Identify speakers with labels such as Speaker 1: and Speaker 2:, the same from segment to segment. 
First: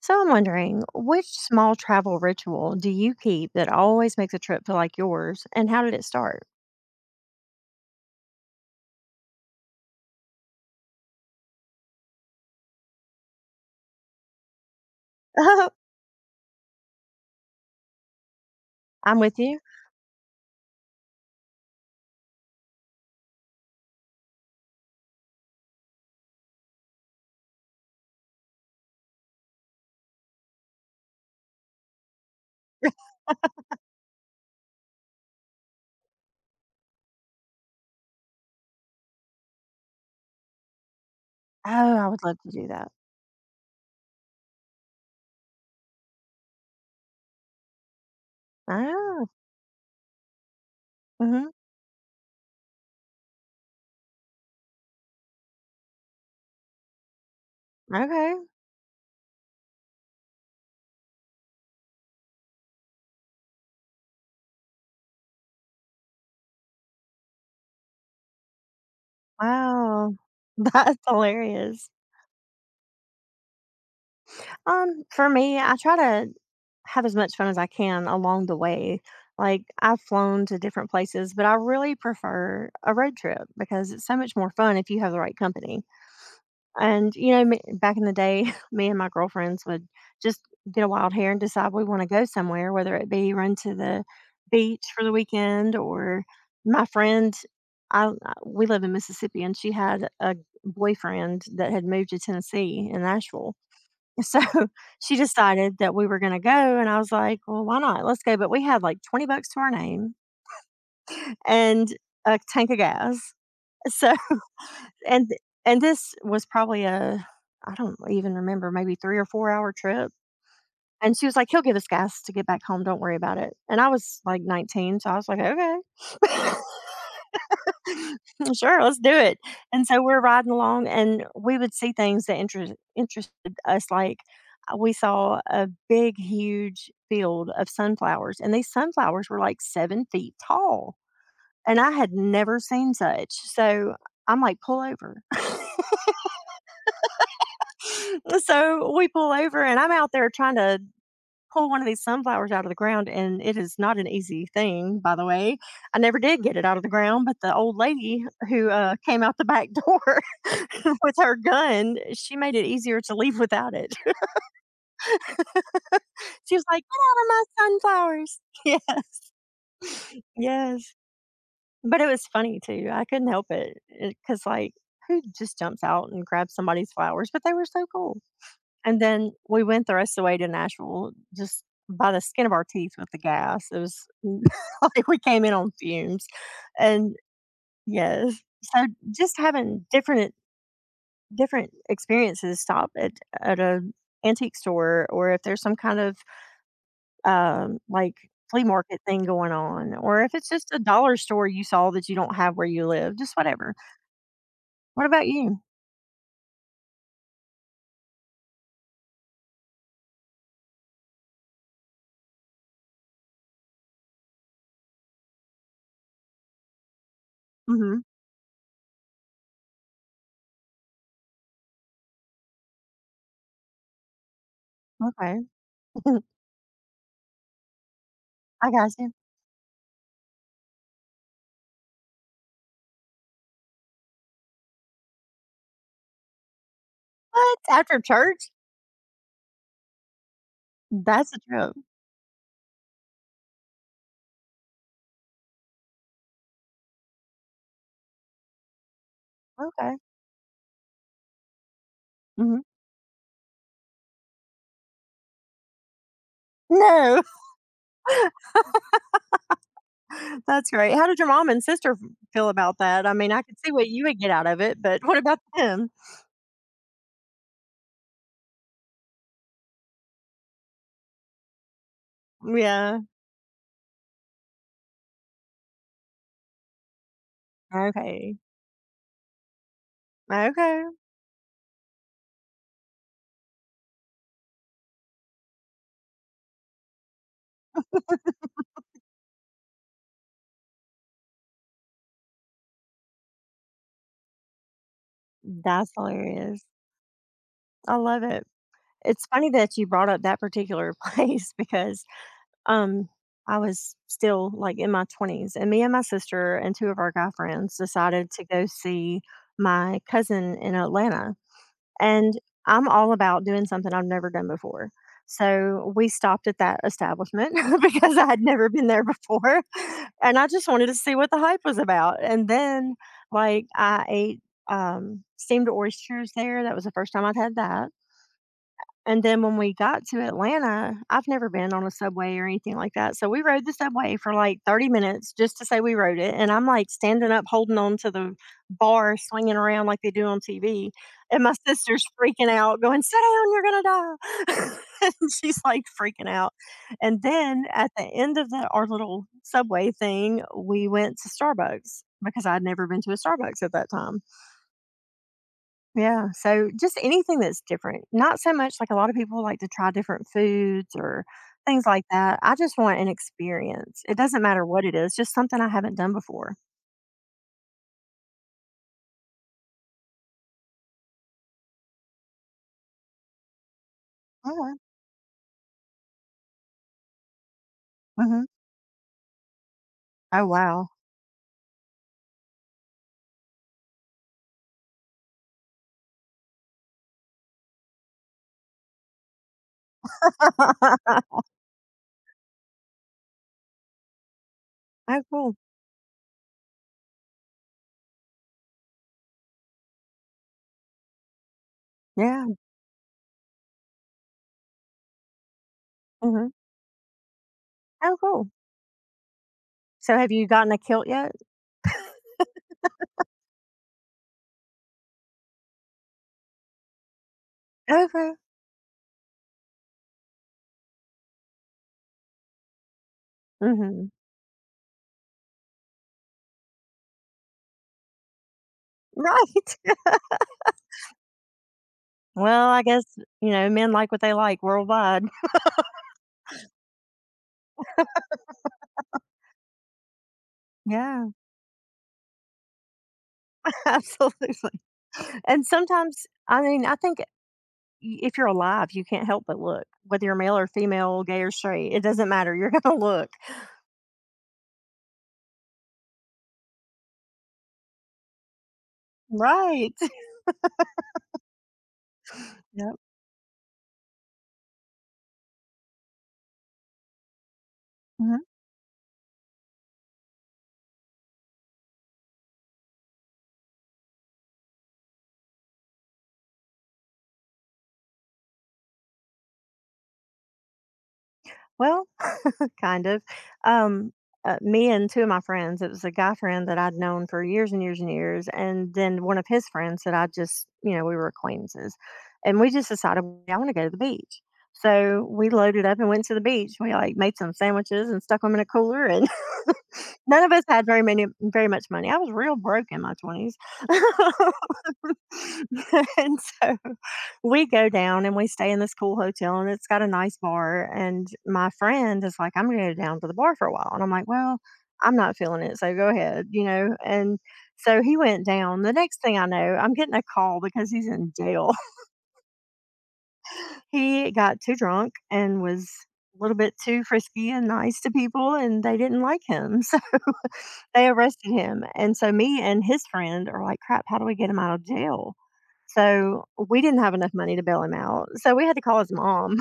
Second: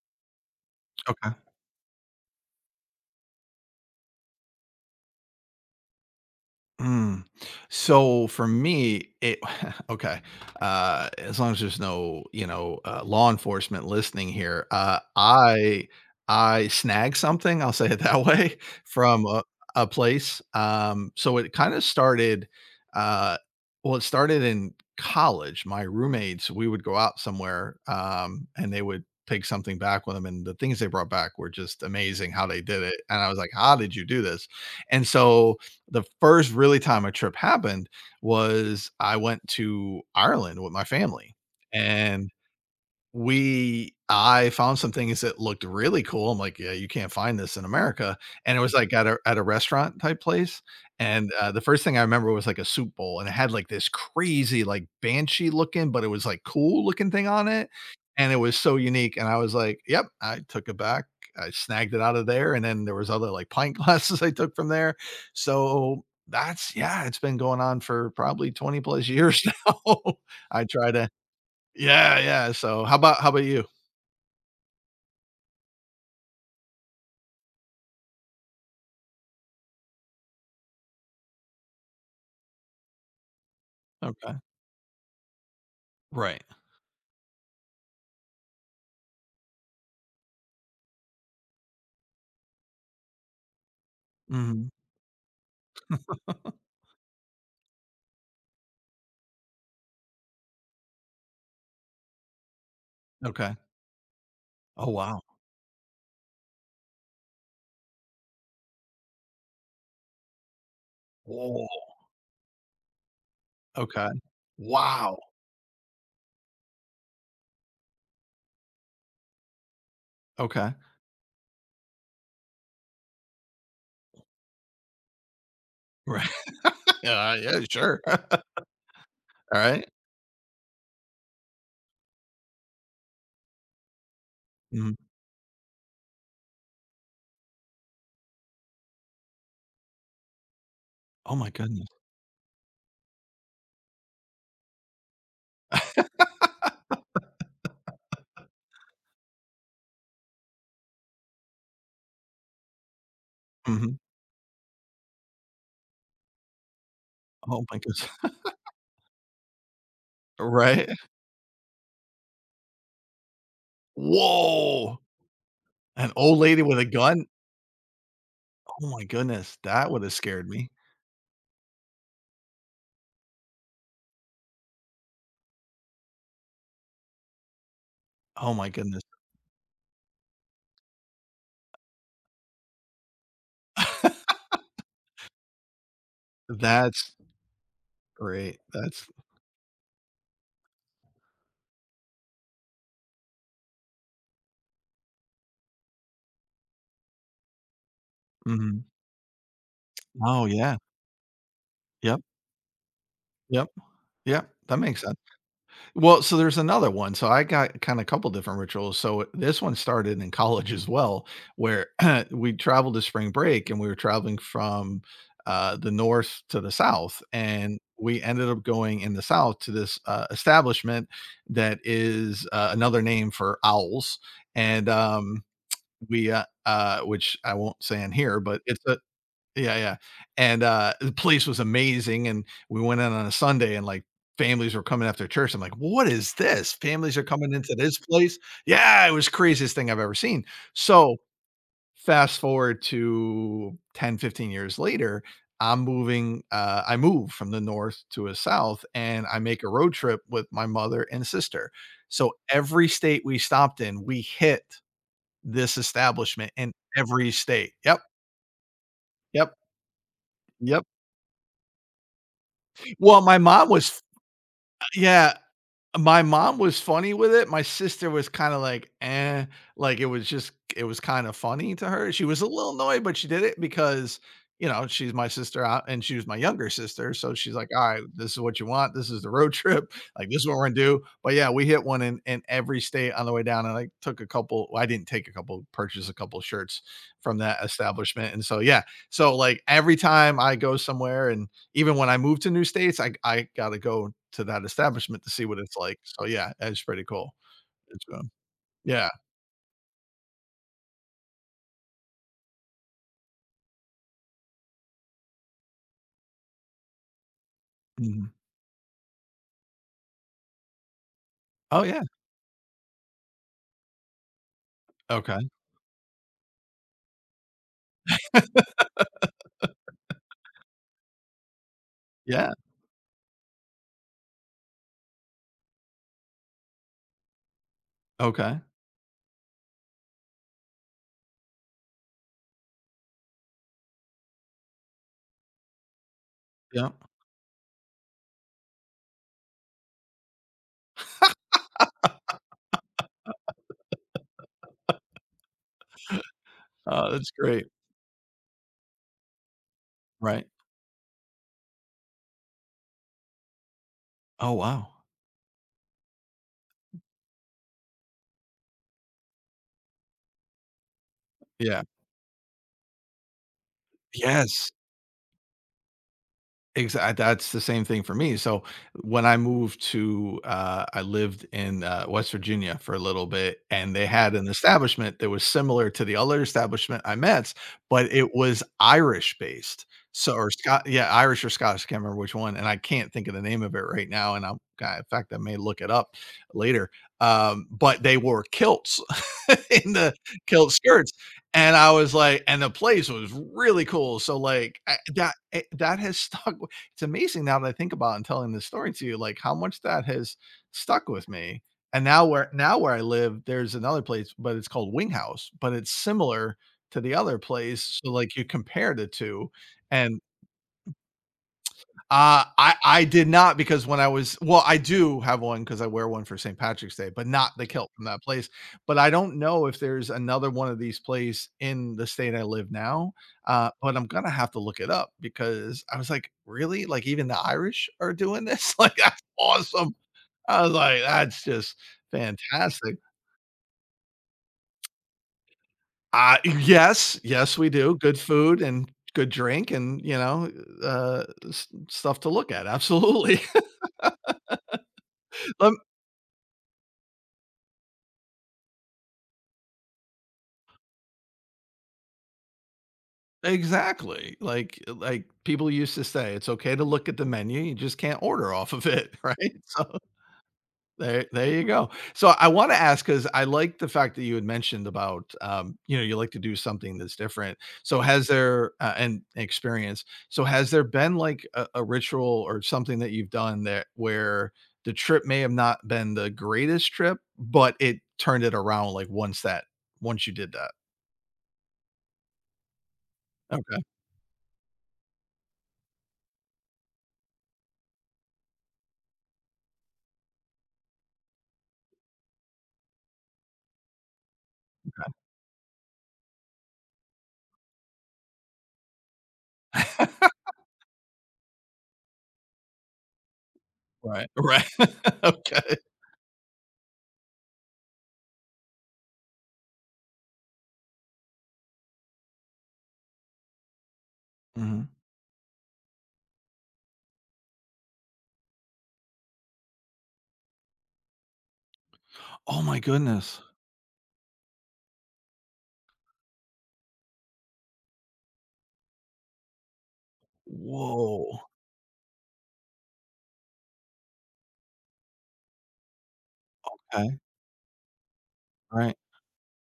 Speaker 1: So I'm wondering, which
Speaker 2: Okay.
Speaker 1: small travel ritual do you keep that always makes a trip feel like yours, and how did it start?
Speaker 2: Mm. So for me, it okay. As long as there's no, law enforcement listening here,
Speaker 1: Oh,
Speaker 2: I snag something. I'll say it that way
Speaker 1: I'm
Speaker 2: from
Speaker 1: with
Speaker 2: a,
Speaker 1: you.
Speaker 2: a place. So it kind of started. Uh, well, it started in college. My roommates, we would go out somewhere, and they would take something back with them, and the things they brought back were just amazing. How they did it, and I was like, "How did you do this?" And so the first really time a trip happened was I went to Ireland with my family,
Speaker 1: Oh, I would
Speaker 2: and
Speaker 1: love to do that.
Speaker 2: we I found some things that looked really cool. I'm like, "Yeah, you can't find this in America," and it was, like, at a
Speaker 1: Oh,
Speaker 2: at a restaurant type place, and,
Speaker 1: hmm,
Speaker 2: the first thing I remember was, like, a soup bowl, and it had, like, this crazy, like, banshee looking, but it was, like, cool looking thing on it, and it
Speaker 1: okay.
Speaker 2: was so unique, and I was like, "Yep." I took it back, I snagged it out of there, and then there was other, like, pint glasses I took from there, so that's yeah, it's been going on for probably 20 plus years now.
Speaker 1: Wow,
Speaker 2: I try
Speaker 1: that's
Speaker 2: to
Speaker 1: hilarious.
Speaker 2: yeah, yeah, so how about you?
Speaker 1: For me, I try to have as much fun as I can along the way. Like, I've flown to different places, but I really prefer a road trip because it's so
Speaker 2: Okay.
Speaker 1: much more fun if you have the right company.
Speaker 2: Right.
Speaker 1: And, you know, me back in the day, me and my girlfriends would just get a wild hair and decide we wanna go somewhere, whether it be run to the
Speaker 2: Mhm.
Speaker 1: beach for the weekend or my friend I we live in Mississippi, and she had a boyfriend that had moved to Tennessee in Nashville.
Speaker 2: Okay.
Speaker 1: So,
Speaker 2: Oh,
Speaker 1: she
Speaker 2: wow.
Speaker 1: decided that we were gonna go, and I was like, "Well, why not? Let's go." But we had, like, 20 bucks to our name
Speaker 2: Whoa.
Speaker 1: and a tank of gas.
Speaker 2: Okay.
Speaker 1: So
Speaker 2: Wow.
Speaker 1: and this was probably a I don't even remember, maybe 3 or 4-hour trip,
Speaker 2: Okay.
Speaker 1: and she was like, "He'll give us gas to get back home, don't worry about it." And I was, like, 19, so I was like, "Okay.
Speaker 2: Right. Yeah, yeah, sure.
Speaker 1: Sure, let's do it." And
Speaker 2: Alright.
Speaker 1: so we're riding along, and we would see things that interested us, like, we
Speaker 2: Mhm.
Speaker 1: saw a big, huge field of sunflowers, and these sunflowers were, like, 7 feet tall,
Speaker 2: Oh my
Speaker 1: and
Speaker 2: goodness.
Speaker 1: I had never seen such, so I'm like, "Pull over." So we pull over, and I'm out there trying to pull one of these sunflowers out of the ground, and it is
Speaker 2: Mhm.
Speaker 1: not an easy thing, by the way. I never did get it out of the ground, but the
Speaker 2: Oh
Speaker 1: old
Speaker 2: my goodness.
Speaker 1: lady who came out the back door
Speaker 2: Right?
Speaker 1: with her gun, she made it easier to leave without it.
Speaker 2: Whoa. An old
Speaker 1: She
Speaker 2: lady
Speaker 1: was
Speaker 2: with
Speaker 1: like,
Speaker 2: a
Speaker 1: "Get out
Speaker 2: gun?
Speaker 1: of my sunflowers!"
Speaker 2: Oh my goodness, that would've
Speaker 1: Yeah,
Speaker 2: scared me.
Speaker 1: yes, but it was funny too. I couldn't help it because, like, who just jumps out and grabs somebody's flowers? But they were so cool.
Speaker 2: Oh my
Speaker 1: And
Speaker 2: goodness.
Speaker 1: then we went the rest of the way to Nashville just by the skin of our teeth with the gas. It was like we came in on fumes.
Speaker 2: That's
Speaker 1: And yes,
Speaker 2: great.
Speaker 1: so
Speaker 2: That's
Speaker 1: just having different experiences, stop at a antique store, or if there's some kind of like flea
Speaker 2: mhm.
Speaker 1: market thing going on, or if
Speaker 2: Oh,
Speaker 1: it's just
Speaker 2: yeah.
Speaker 1: a dollar store you saw that you
Speaker 2: Yep,
Speaker 1: don't have where you live, just
Speaker 2: yep,
Speaker 1: whatever.
Speaker 2: yep. That makes
Speaker 1: What
Speaker 2: sense.
Speaker 1: about you?
Speaker 2: Well, so there's another one. So I got kind of a couple different rituals. So this one started in college as well, where we traveled to spring break and we were traveling from the north to the south. And
Speaker 1: Hmm,
Speaker 2: we ended up going in the south to this establishment that is another name for owls. And
Speaker 1: okay.
Speaker 2: we, which I won't say in here, but
Speaker 1: I
Speaker 2: it's
Speaker 1: got you.
Speaker 2: yeah, yeah, and, the place was amazing, and we went in on a Sunday, and, like, families were coming after church. I'm like, "What is this? Families are coming
Speaker 1: What,
Speaker 2: into this
Speaker 1: after
Speaker 2: place?"
Speaker 1: church?
Speaker 2: Yeah, it was craziest thing I've ever seen. So,
Speaker 1: That's a trip.
Speaker 2: fast forward to 10, 15 years later, I'm moving, I move from the north to a south, and I make a road
Speaker 1: Okay.
Speaker 2: trip with my mother and sister. So,
Speaker 1: Mhm.
Speaker 2: every state we stopped in, we hit this establishment in
Speaker 1: No,
Speaker 2: every state. Yep, yep,
Speaker 1: that's
Speaker 2: yep.
Speaker 1: right. How did your mom and sister feel about that? I
Speaker 2: Well,
Speaker 1: mean,
Speaker 2: my
Speaker 1: I could
Speaker 2: mom
Speaker 1: see what
Speaker 2: was
Speaker 1: you would get out of it, but what
Speaker 2: Yeah,
Speaker 1: about them?
Speaker 2: my mom was funny with it, my sister was kinda like, "Eh," like, it was just it was kinda funny to her, she was a little
Speaker 1: Yeah.
Speaker 2: annoyed, but she did it because, you know, she's my sister out and she was my younger sister, so she's like, "Alright, this
Speaker 1: Okay.
Speaker 2: is what you want, this is the road trip, like, this is what we're gonna
Speaker 1: Okay.
Speaker 2: do," but yeah, we hit one in every state on the way down, and I took a couple well, I didn't take a couple, Purchase a couple shirts from that establishment, and so, yeah, so, like, every time I go somewhere and even when I moved to new states, I gotta go to that establishment to see what it's
Speaker 1: That's
Speaker 2: like. So, yeah,
Speaker 1: hilarious.
Speaker 2: it's pretty cool.
Speaker 1: I
Speaker 2: It's,
Speaker 1: love it.
Speaker 2: yeah.
Speaker 1: It's funny that you brought up that particular place because, um, I was still, like, in my 20s, and me and my sister and 2 of our guy friends decided
Speaker 2: Mhm.
Speaker 1: to go see my cousin in Atlanta.
Speaker 2: Oh, yeah.
Speaker 1: And I'm all about doing something I've never done before.
Speaker 2: Okay.
Speaker 1: So we stopped at that establishment because I had never been there before. And I just wanted to see what the hype was about. And
Speaker 2: Yeah.
Speaker 1: then, like, I ate steamed oysters there. That was the first time I'd had that.
Speaker 2: Okay.
Speaker 1: And then when we got to Atlanta, I've never been on a subway or anything like that, so we rode the subway for, like, 30 minutes just to say we rode it, and I'm,
Speaker 2: Yeah.
Speaker 1: like, standing up holding on to the bar, swinging around like they do on TV, and my sister's freaking out going, "Sit down, you're gonna die." And she's, like, freaking out,
Speaker 2: Oh,
Speaker 1: and
Speaker 2: that's
Speaker 1: then
Speaker 2: great.
Speaker 1: at the end of the our little subway thing,
Speaker 2: Right.
Speaker 1: we went to Starbucks because I'd never been to a Starbucks at that time.
Speaker 2: Oh, wow.
Speaker 1: Yeah, so just anything that's different. Not so much like a lot of people like to try different foods or
Speaker 2: Yeah.
Speaker 1: things like that. I just want an experience. It doesn't matter
Speaker 2: Yes.
Speaker 1: what it is, just something I haven't done before.
Speaker 2: Exactly, that's the same thing for me. So, when I moved to, I lived in, West Virginia for a little bit, and they had an
Speaker 1: Alright.
Speaker 2: establishment that was similar to the other establishment I met, but it
Speaker 1: Mhm.
Speaker 2: was Irish-based. So
Speaker 1: Oh,
Speaker 2: or Scott,
Speaker 1: wow.
Speaker 2: yeah, Irish or Scottish, can't remember which one, and I can't think of the name of it right now, and I'm God, in fact, I may look it up later. But they wore kilts in the kilt skirts, and I was like and the place was really cool. So, like, I
Speaker 1: Oh,
Speaker 2: that
Speaker 1: cool.
Speaker 2: eh, that has stuck. It's amazing now that I think about it and telling this story to you, like how much that has stuck with me. And
Speaker 1: Yeah,
Speaker 2: now where I live, there's another place, but it's called Wing House, but it's
Speaker 1: mhm.
Speaker 2: similar to the other place. So
Speaker 1: Oh,
Speaker 2: like you
Speaker 1: cool.
Speaker 2: compare the two,
Speaker 1: So
Speaker 2: and
Speaker 1: have you gotten a kilt yet?
Speaker 2: I did not because when I was well, I do have one because I wear one for St. Patrick's Day, but not the kilt from that
Speaker 1: Okay.
Speaker 2: place. But I don't know if there's another one of these place in the state I live now. But I'm
Speaker 1: Mhm.
Speaker 2: gonna have to look it up because I was like, really? Like even the Irish are doing this? Like that's
Speaker 1: Right.
Speaker 2: awesome. I was like, that's just
Speaker 1: Well, I
Speaker 2: fantastic.
Speaker 1: guess, you know, men like what they like worldwide.
Speaker 2: Yes, yes, we do. Good food and good drink and you know,
Speaker 1: Yeah,
Speaker 2: stuff to look at. Absolutely.
Speaker 1: absolutely. And sometimes, I mean, I think if you're alive, you can't help but look. Whether you're male or female, gay or straight, it doesn't matter. You're gonna look.
Speaker 2: Exactly. Like people used to say, "It's okay to look at the menu, you just can't order off of it," right? So
Speaker 1: Right.
Speaker 2: there you go. So I wanna ask
Speaker 1: Yep.
Speaker 2: ask because I like the fact that you had mentioned about, you know, you like to do something that's different. So has
Speaker 1: Mhm.
Speaker 2: there and experience. So has there been like a ritual or something that you've done that where the trip may have not been the greatest trip, but it turned it around like once that once you did that?
Speaker 1: Well, kind of.
Speaker 2: Okay.
Speaker 1: Um, Me and two of my friends. It was a guy friend that I'd known for years and years and years, and then one of his friends that I just, you know, we were acquaintances, and we just decided, "Hey, I want to go to the beach. So we loaded up and went to the beach. We like made some sandwiches and stuck them in a cooler, and none of us had very much money. I was real broke in my twenties.
Speaker 2: Right. Right. Okay.
Speaker 1: And so we go down and we stay in this cool hotel and it's got a nice bar. And my friend is like, I'm going to go down to the bar for a while. And I'm like, well,
Speaker 2: Mhm.
Speaker 1: I'm not feeling it. So go ahead, you know. And so he went down. The next thing I know, I'm getting a call because he's in jail.
Speaker 2: Oh my goodness.
Speaker 1: He got too drunk and was a little bit too frisky and nice to people and they didn't like him. So they
Speaker 2: Whoa!
Speaker 1: arrested him. And so me and his friend are like, crap, how do we get him out of jail? So we didn't have
Speaker 2: Okay.
Speaker 1: enough money to bail him out. So we had to
Speaker 2: Right.
Speaker 1: call his mom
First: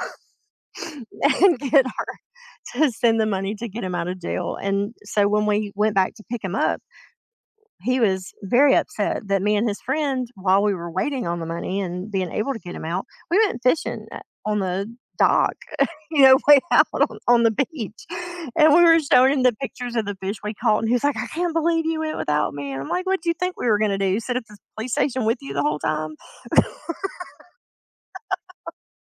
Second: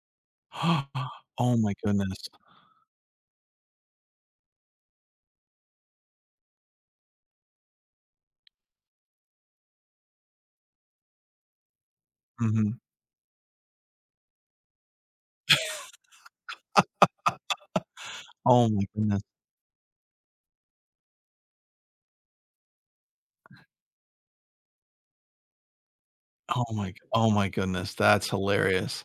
Speaker 2: Oh
Speaker 1: and
Speaker 2: my
Speaker 1: get her
Speaker 2: goodness.
Speaker 1: to send the money to get him out of jail. And so when we went back to pick him up, he was very upset that me and his friend, while we were waiting on the money and being able to get
Speaker 2: Mhm.
Speaker 1: him out, we went on the dock, you know, way out on the beach.
Speaker 2: Oh
Speaker 1: And we
Speaker 2: my
Speaker 1: were
Speaker 2: goodness.
Speaker 1: showing him the pictures of the fish we caught. And he was like, I can't believe you went without me. And I'm like, what do you think we were going to do? Sit at the police station with you the whole time?
Speaker 2: Oh my oh my goodness. That's hilarious.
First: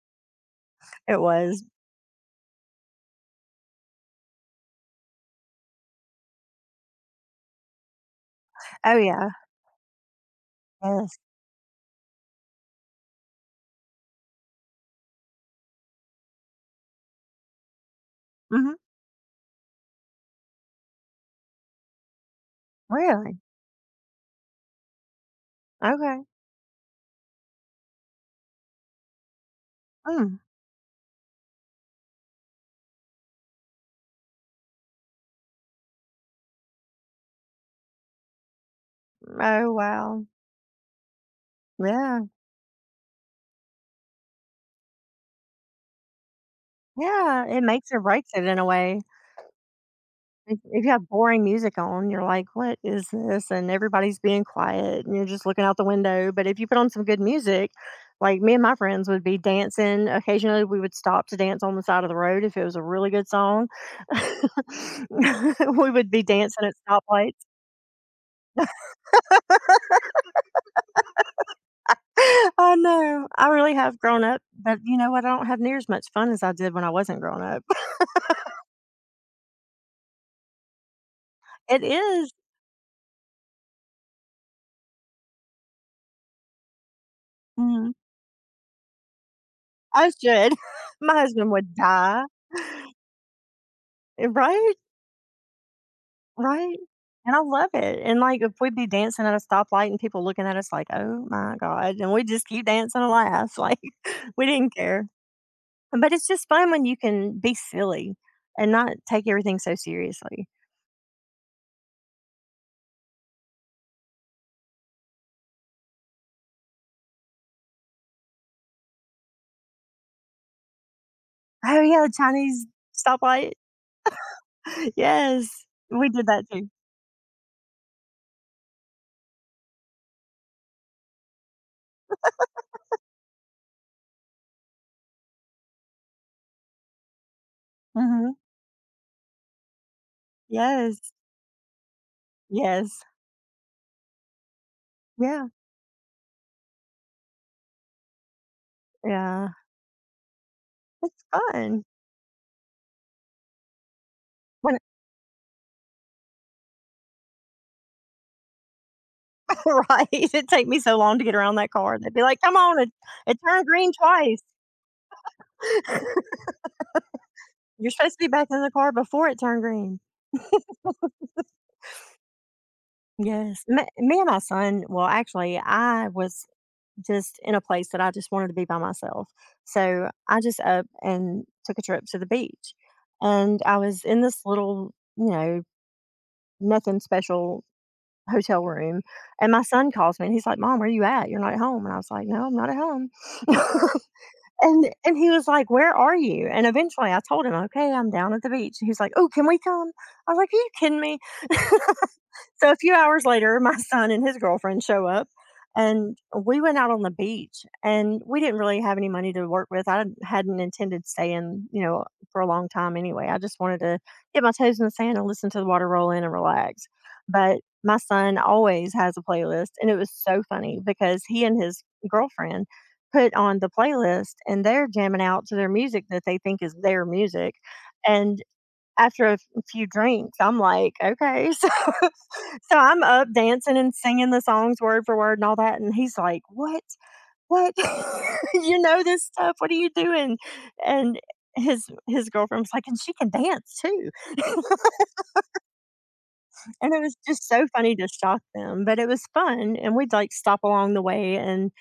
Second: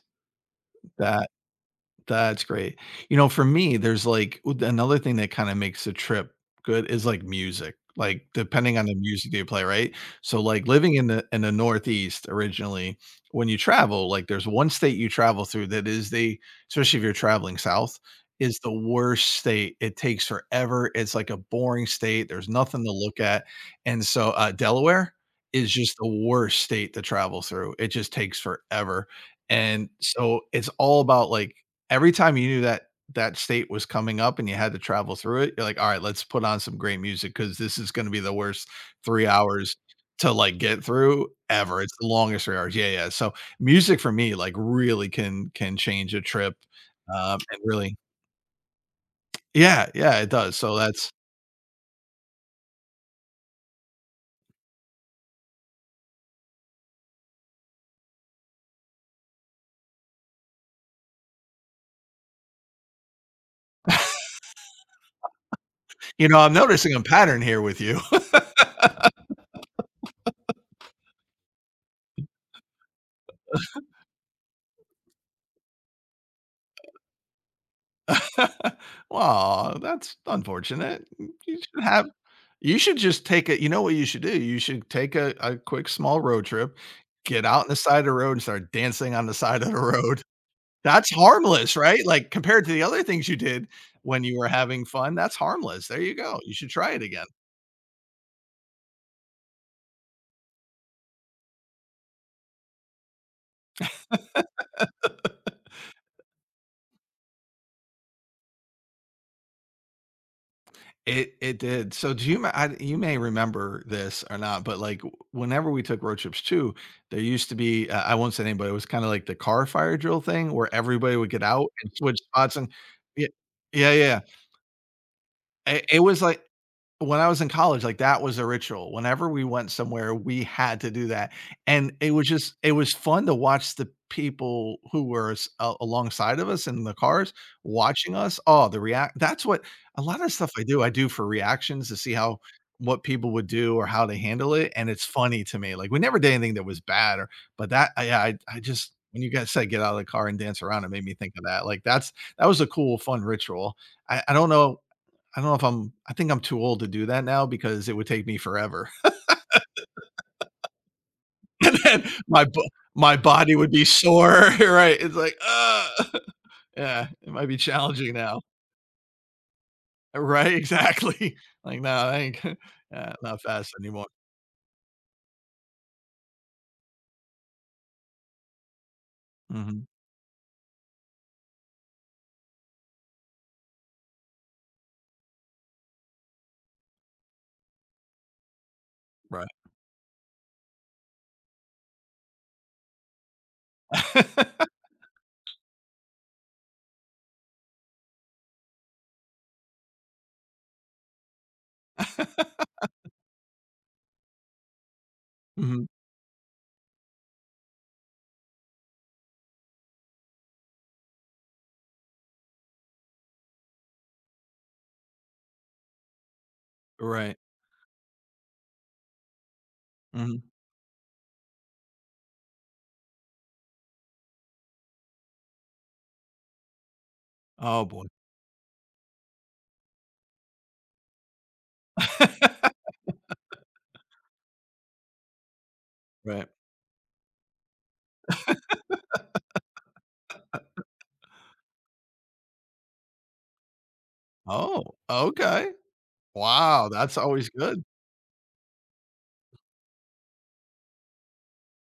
Speaker 1: It
Speaker 2: That
Speaker 1: was.
Speaker 2: That's great. You know, for me, there's like w- another thing that kind of makes the trip good is like music. Like depending on the
Speaker 1: Oh, yeah.
Speaker 2: music you play, right? So like living
Speaker 1: Yes.
Speaker 2: in the Northeast originally, when you travel, like there's one state you travel through that is the especially if you're traveling south, is the
Speaker 1: Mhm.
Speaker 2: worst state. It takes forever. It's like a boring state. There's nothing to look
Speaker 1: Really?
Speaker 2: at. And so Delaware is just the
Speaker 1: Okay.
Speaker 2: worst state to travel through. It just takes forever. And
Speaker 1: Mm.
Speaker 2: so it's all about like every time you knew that that state was coming up and you had to travel through it, you're like, "Alright, let's put on some great music because this is gonna be the worst 3
Speaker 1: Oh,
Speaker 2: hours
Speaker 1: wow.
Speaker 2: to, like, get through ever." It's the
Speaker 1: Yeah.
Speaker 2: longest 3 hours. Yeah, yeah. So, music for me, like, really can change a trip,
Speaker 1: Yeah,
Speaker 2: and
Speaker 1: it makes
Speaker 2: really
Speaker 1: or breaks it in a way.
Speaker 2: yeah, yeah, it does. So
Speaker 1: If you have
Speaker 2: that's
Speaker 1: boring music on, you're like, "What is this?" And everybody's being quiet, and you're just looking out the window, but if you put on some good music, like, me and my friends would be dancing. Occasionally, we would stop to dance on the side of the road if it was a really good song. We would be
Speaker 2: you know, I'm
Speaker 1: dancing at
Speaker 2: noticing a
Speaker 1: stoplights.
Speaker 2: pattern here with you.
Speaker 1: I know. I really have grown up, but you know what? I don't have near as much fun as I did when I wasn't grown up.
Speaker 2: Aw, that's unfortunate. You
Speaker 1: It
Speaker 2: should have
Speaker 1: is.
Speaker 2: You should just take it. You know what you should do? You should take a quick small road trip, get out on the
Speaker 1: Mm.
Speaker 2: side of the road and start dancing on the side of the
Speaker 1: I
Speaker 2: road.
Speaker 1: should.
Speaker 2: That's
Speaker 1: My husband would
Speaker 2: harmless, right?
Speaker 1: die.
Speaker 2: Like, compared to the other things you did when
Speaker 1: Eh,
Speaker 2: you were
Speaker 1: right?
Speaker 2: having fun, that's harmless. There you go. You should
Speaker 1: Right?
Speaker 2: try it again.
Speaker 1: And I love it, and, like, if we'd be dancing at a stoplight and people looking at us like, "Oh my god," and we just keep dancing and laugh, like, we didn't care. But it's just fun when you can be silly and not take everything so seriously.
Speaker 2: It did. So do you m I you may remember this or not, but, like, w- whenever we took road trips too, there used to be I won't say anybody. It was kinda like the car fire drill thing where everybody would get out
Speaker 1: Oh,
Speaker 2: and
Speaker 1: yeah,
Speaker 2: switch spots
Speaker 1: Chinese
Speaker 2: and yeah.
Speaker 1: stoplight.
Speaker 2: Yeah, yeah.
Speaker 1: Yes.
Speaker 2: It
Speaker 1: We
Speaker 2: was
Speaker 1: did
Speaker 2: like
Speaker 1: that too.
Speaker 2: when I was in college, like, that was a ritual. Whenever we went somewhere, we had to do that, and it was just it was fun to watch the people who were s a alongside of us in the cars watching
Speaker 1: Mhm.
Speaker 2: us. Oh, the react that's what a lot of stuff I
Speaker 1: Yes.
Speaker 2: do for reactions to see how
Speaker 1: Yes.
Speaker 2: what people would do or how they handle it, and it's funny
Speaker 1: Yeah.
Speaker 2: to me. Like, we never did anything that was bad or but that I yeah, I just when you guys
Speaker 1: Yeah.
Speaker 2: said get out of the car and dance around, it made me
Speaker 1: It's
Speaker 2: think of that. Like,
Speaker 1: fun.
Speaker 2: that's that was a cool, fun ritual. I don't
Speaker 1: When
Speaker 2: know I don't know if I'm I think I'm too old to do that now because it would take me forever.
Speaker 1: right, it'd take me so long to get around that
Speaker 2: And
Speaker 1: car.
Speaker 2: then
Speaker 1: They'd be like, "Come on,
Speaker 2: my
Speaker 1: it
Speaker 2: body
Speaker 1: turned
Speaker 2: would be
Speaker 1: green twice.
Speaker 2: sore, right? It's like, "Ugh." Yeah, it might be
Speaker 1: You're
Speaker 2: challenging
Speaker 1: supposed to be
Speaker 2: now.
Speaker 1: back in the car before it turned green."
Speaker 2: Right, exactly. Like, "No, I ain't yeah, not
Speaker 1: Yes,
Speaker 2: fast
Speaker 1: me
Speaker 2: anymore."
Speaker 1: me and my son well, actually, I was just in a place that I just wanted to be by myself.
Speaker 2: Mhm,
Speaker 1: So, I just up and took a trip to the beach, and I was in this little, you know, nothing special hotel room,
Speaker 2: right.
Speaker 1: and my son calls me, and he's like, "Mom, where you at? You're not at home." And I was like, "No, I'm not at home." And he was like, "Where are you?" And eventually I told him, "Okay, I'm down at the beach." And he was like, "Oh, can we come?" I was like, "Are you kidding me?" So a few hours later, my son and his girlfriend show up,
Speaker 2: Mhm,
Speaker 1: and we went out on the beach. And we didn't really have any money to work with. I hadn't intended staying, you know, for a long time anyway. I just wanted to get my toes in the sand and listen to the water roll in and relax.
Speaker 2: right,
Speaker 1: But my son always has a playlist, and it was
Speaker 2: mhm.
Speaker 1: so funny because he and his girlfriend put on the playlist and they're jamming out to their music that they think is their music.
Speaker 2: Oh, boy,
Speaker 1: And after a f- few drinks, I'm like, okay, so I'm up dancing and singing the songs word for word and all that, and he's like,
Speaker 2: right.
Speaker 1: "What? What? You know this stuff? What are you doing?" And his girlfriend's like, "And she can dance too."
Speaker 2: Oh, okay. Wow,
Speaker 1: And it was
Speaker 2: that's
Speaker 1: just
Speaker 2: always
Speaker 1: so
Speaker 2: good.
Speaker 1: funny to shock them, but it was fun, and we'd, like, stop along the way and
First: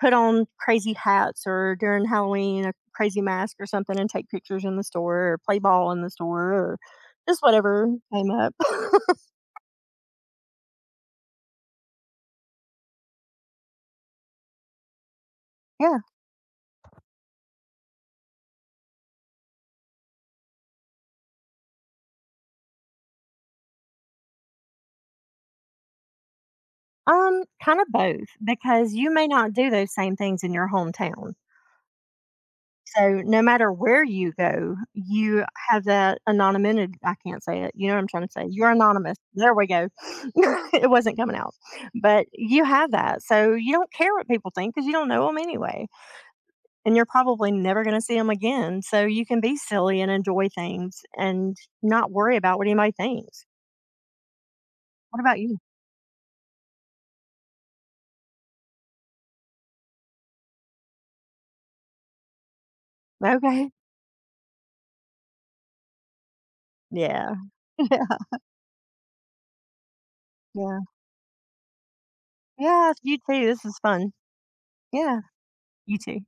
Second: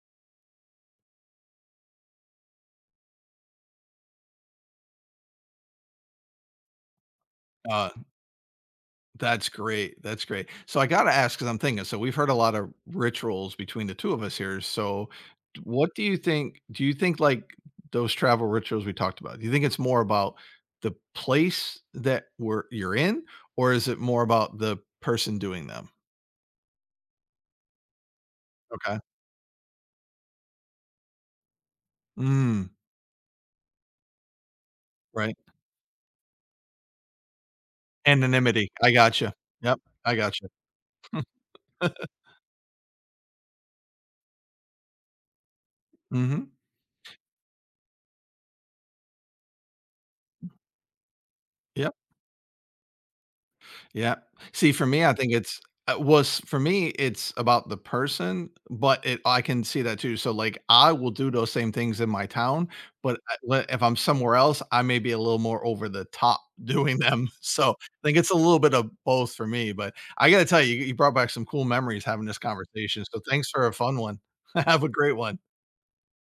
Speaker 1: put on crazy hats or during Halloween, a crazy mask or something and take pictures in the store or play ball in the store or just whatever
Speaker 2: Uh
Speaker 1: came up.
Speaker 2: That's great. That's great. So I gotta ask, because 'cause I'm thinking, so we've heard a lot of rituals between the 2 of us here. So d what
Speaker 1: Yeah.
Speaker 2: do you think, like, those travel rituals we talked about, do you think it's more about the place that we're you're in, or is it more about the person doing them?
Speaker 1: Kind of both because
Speaker 2: Okay.
Speaker 1: you may not do those same things in your hometown.
Speaker 2: Mm,
Speaker 1: So no matter where you go,
Speaker 2: right.
Speaker 1: you have that anonymity. I can't say it. You know what I'm trying to say.
Speaker 2: Anonymity.
Speaker 1: You're
Speaker 2: I
Speaker 1: anonymous.
Speaker 2: gotcha.
Speaker 1: There we
Speaker 2: Yep.
Speaker 1: go.
Speaker 2: I gotcha.
Speaker 1: It wasn't coming out, but you have that. So you don't care what people think because you don't know them anyway,
Speaker 2: Mhm.
Speaker 1: and you're probably never going to see them again. So you can be silly and enjoy things and
Speaker 2: Yep.
Speaker 1: not worry about what anybody thinks.
Speaker 2: Yeah. See, for me, I
Speaker 1: What
Speaker 2: think
Speaker 1: about you?
Speaker 2: it's was for me, it's about the person, but it I can see that too. So, like, I will do those same things in my town, but
Speaker 1: Okay.
Speaker 2: if I'm somewhere else, I may be a little more over the top doing them.
Speaker 1: Yeah.
Speaker 2: So, I think it's a little bit of both for me. But I got to tell you,
Speaker 1: Yeah.
Speaker 2: you brought back some cool memories having this
Speaker 1: Yeah.
Speaker 2: conversation.
Speaker 1: You
Speaker 2: So,
Speaker 1: too.
Speaker 2: thanks
Speaker 1: This
Speaker 2: for a
Speaker 1: is
Speaker 2: fun
Speaker 1: fun.
Speaker 2: one. Have a great
Speaker 1: Yeah.
Speaker 2: one.
Speaker 1: You too.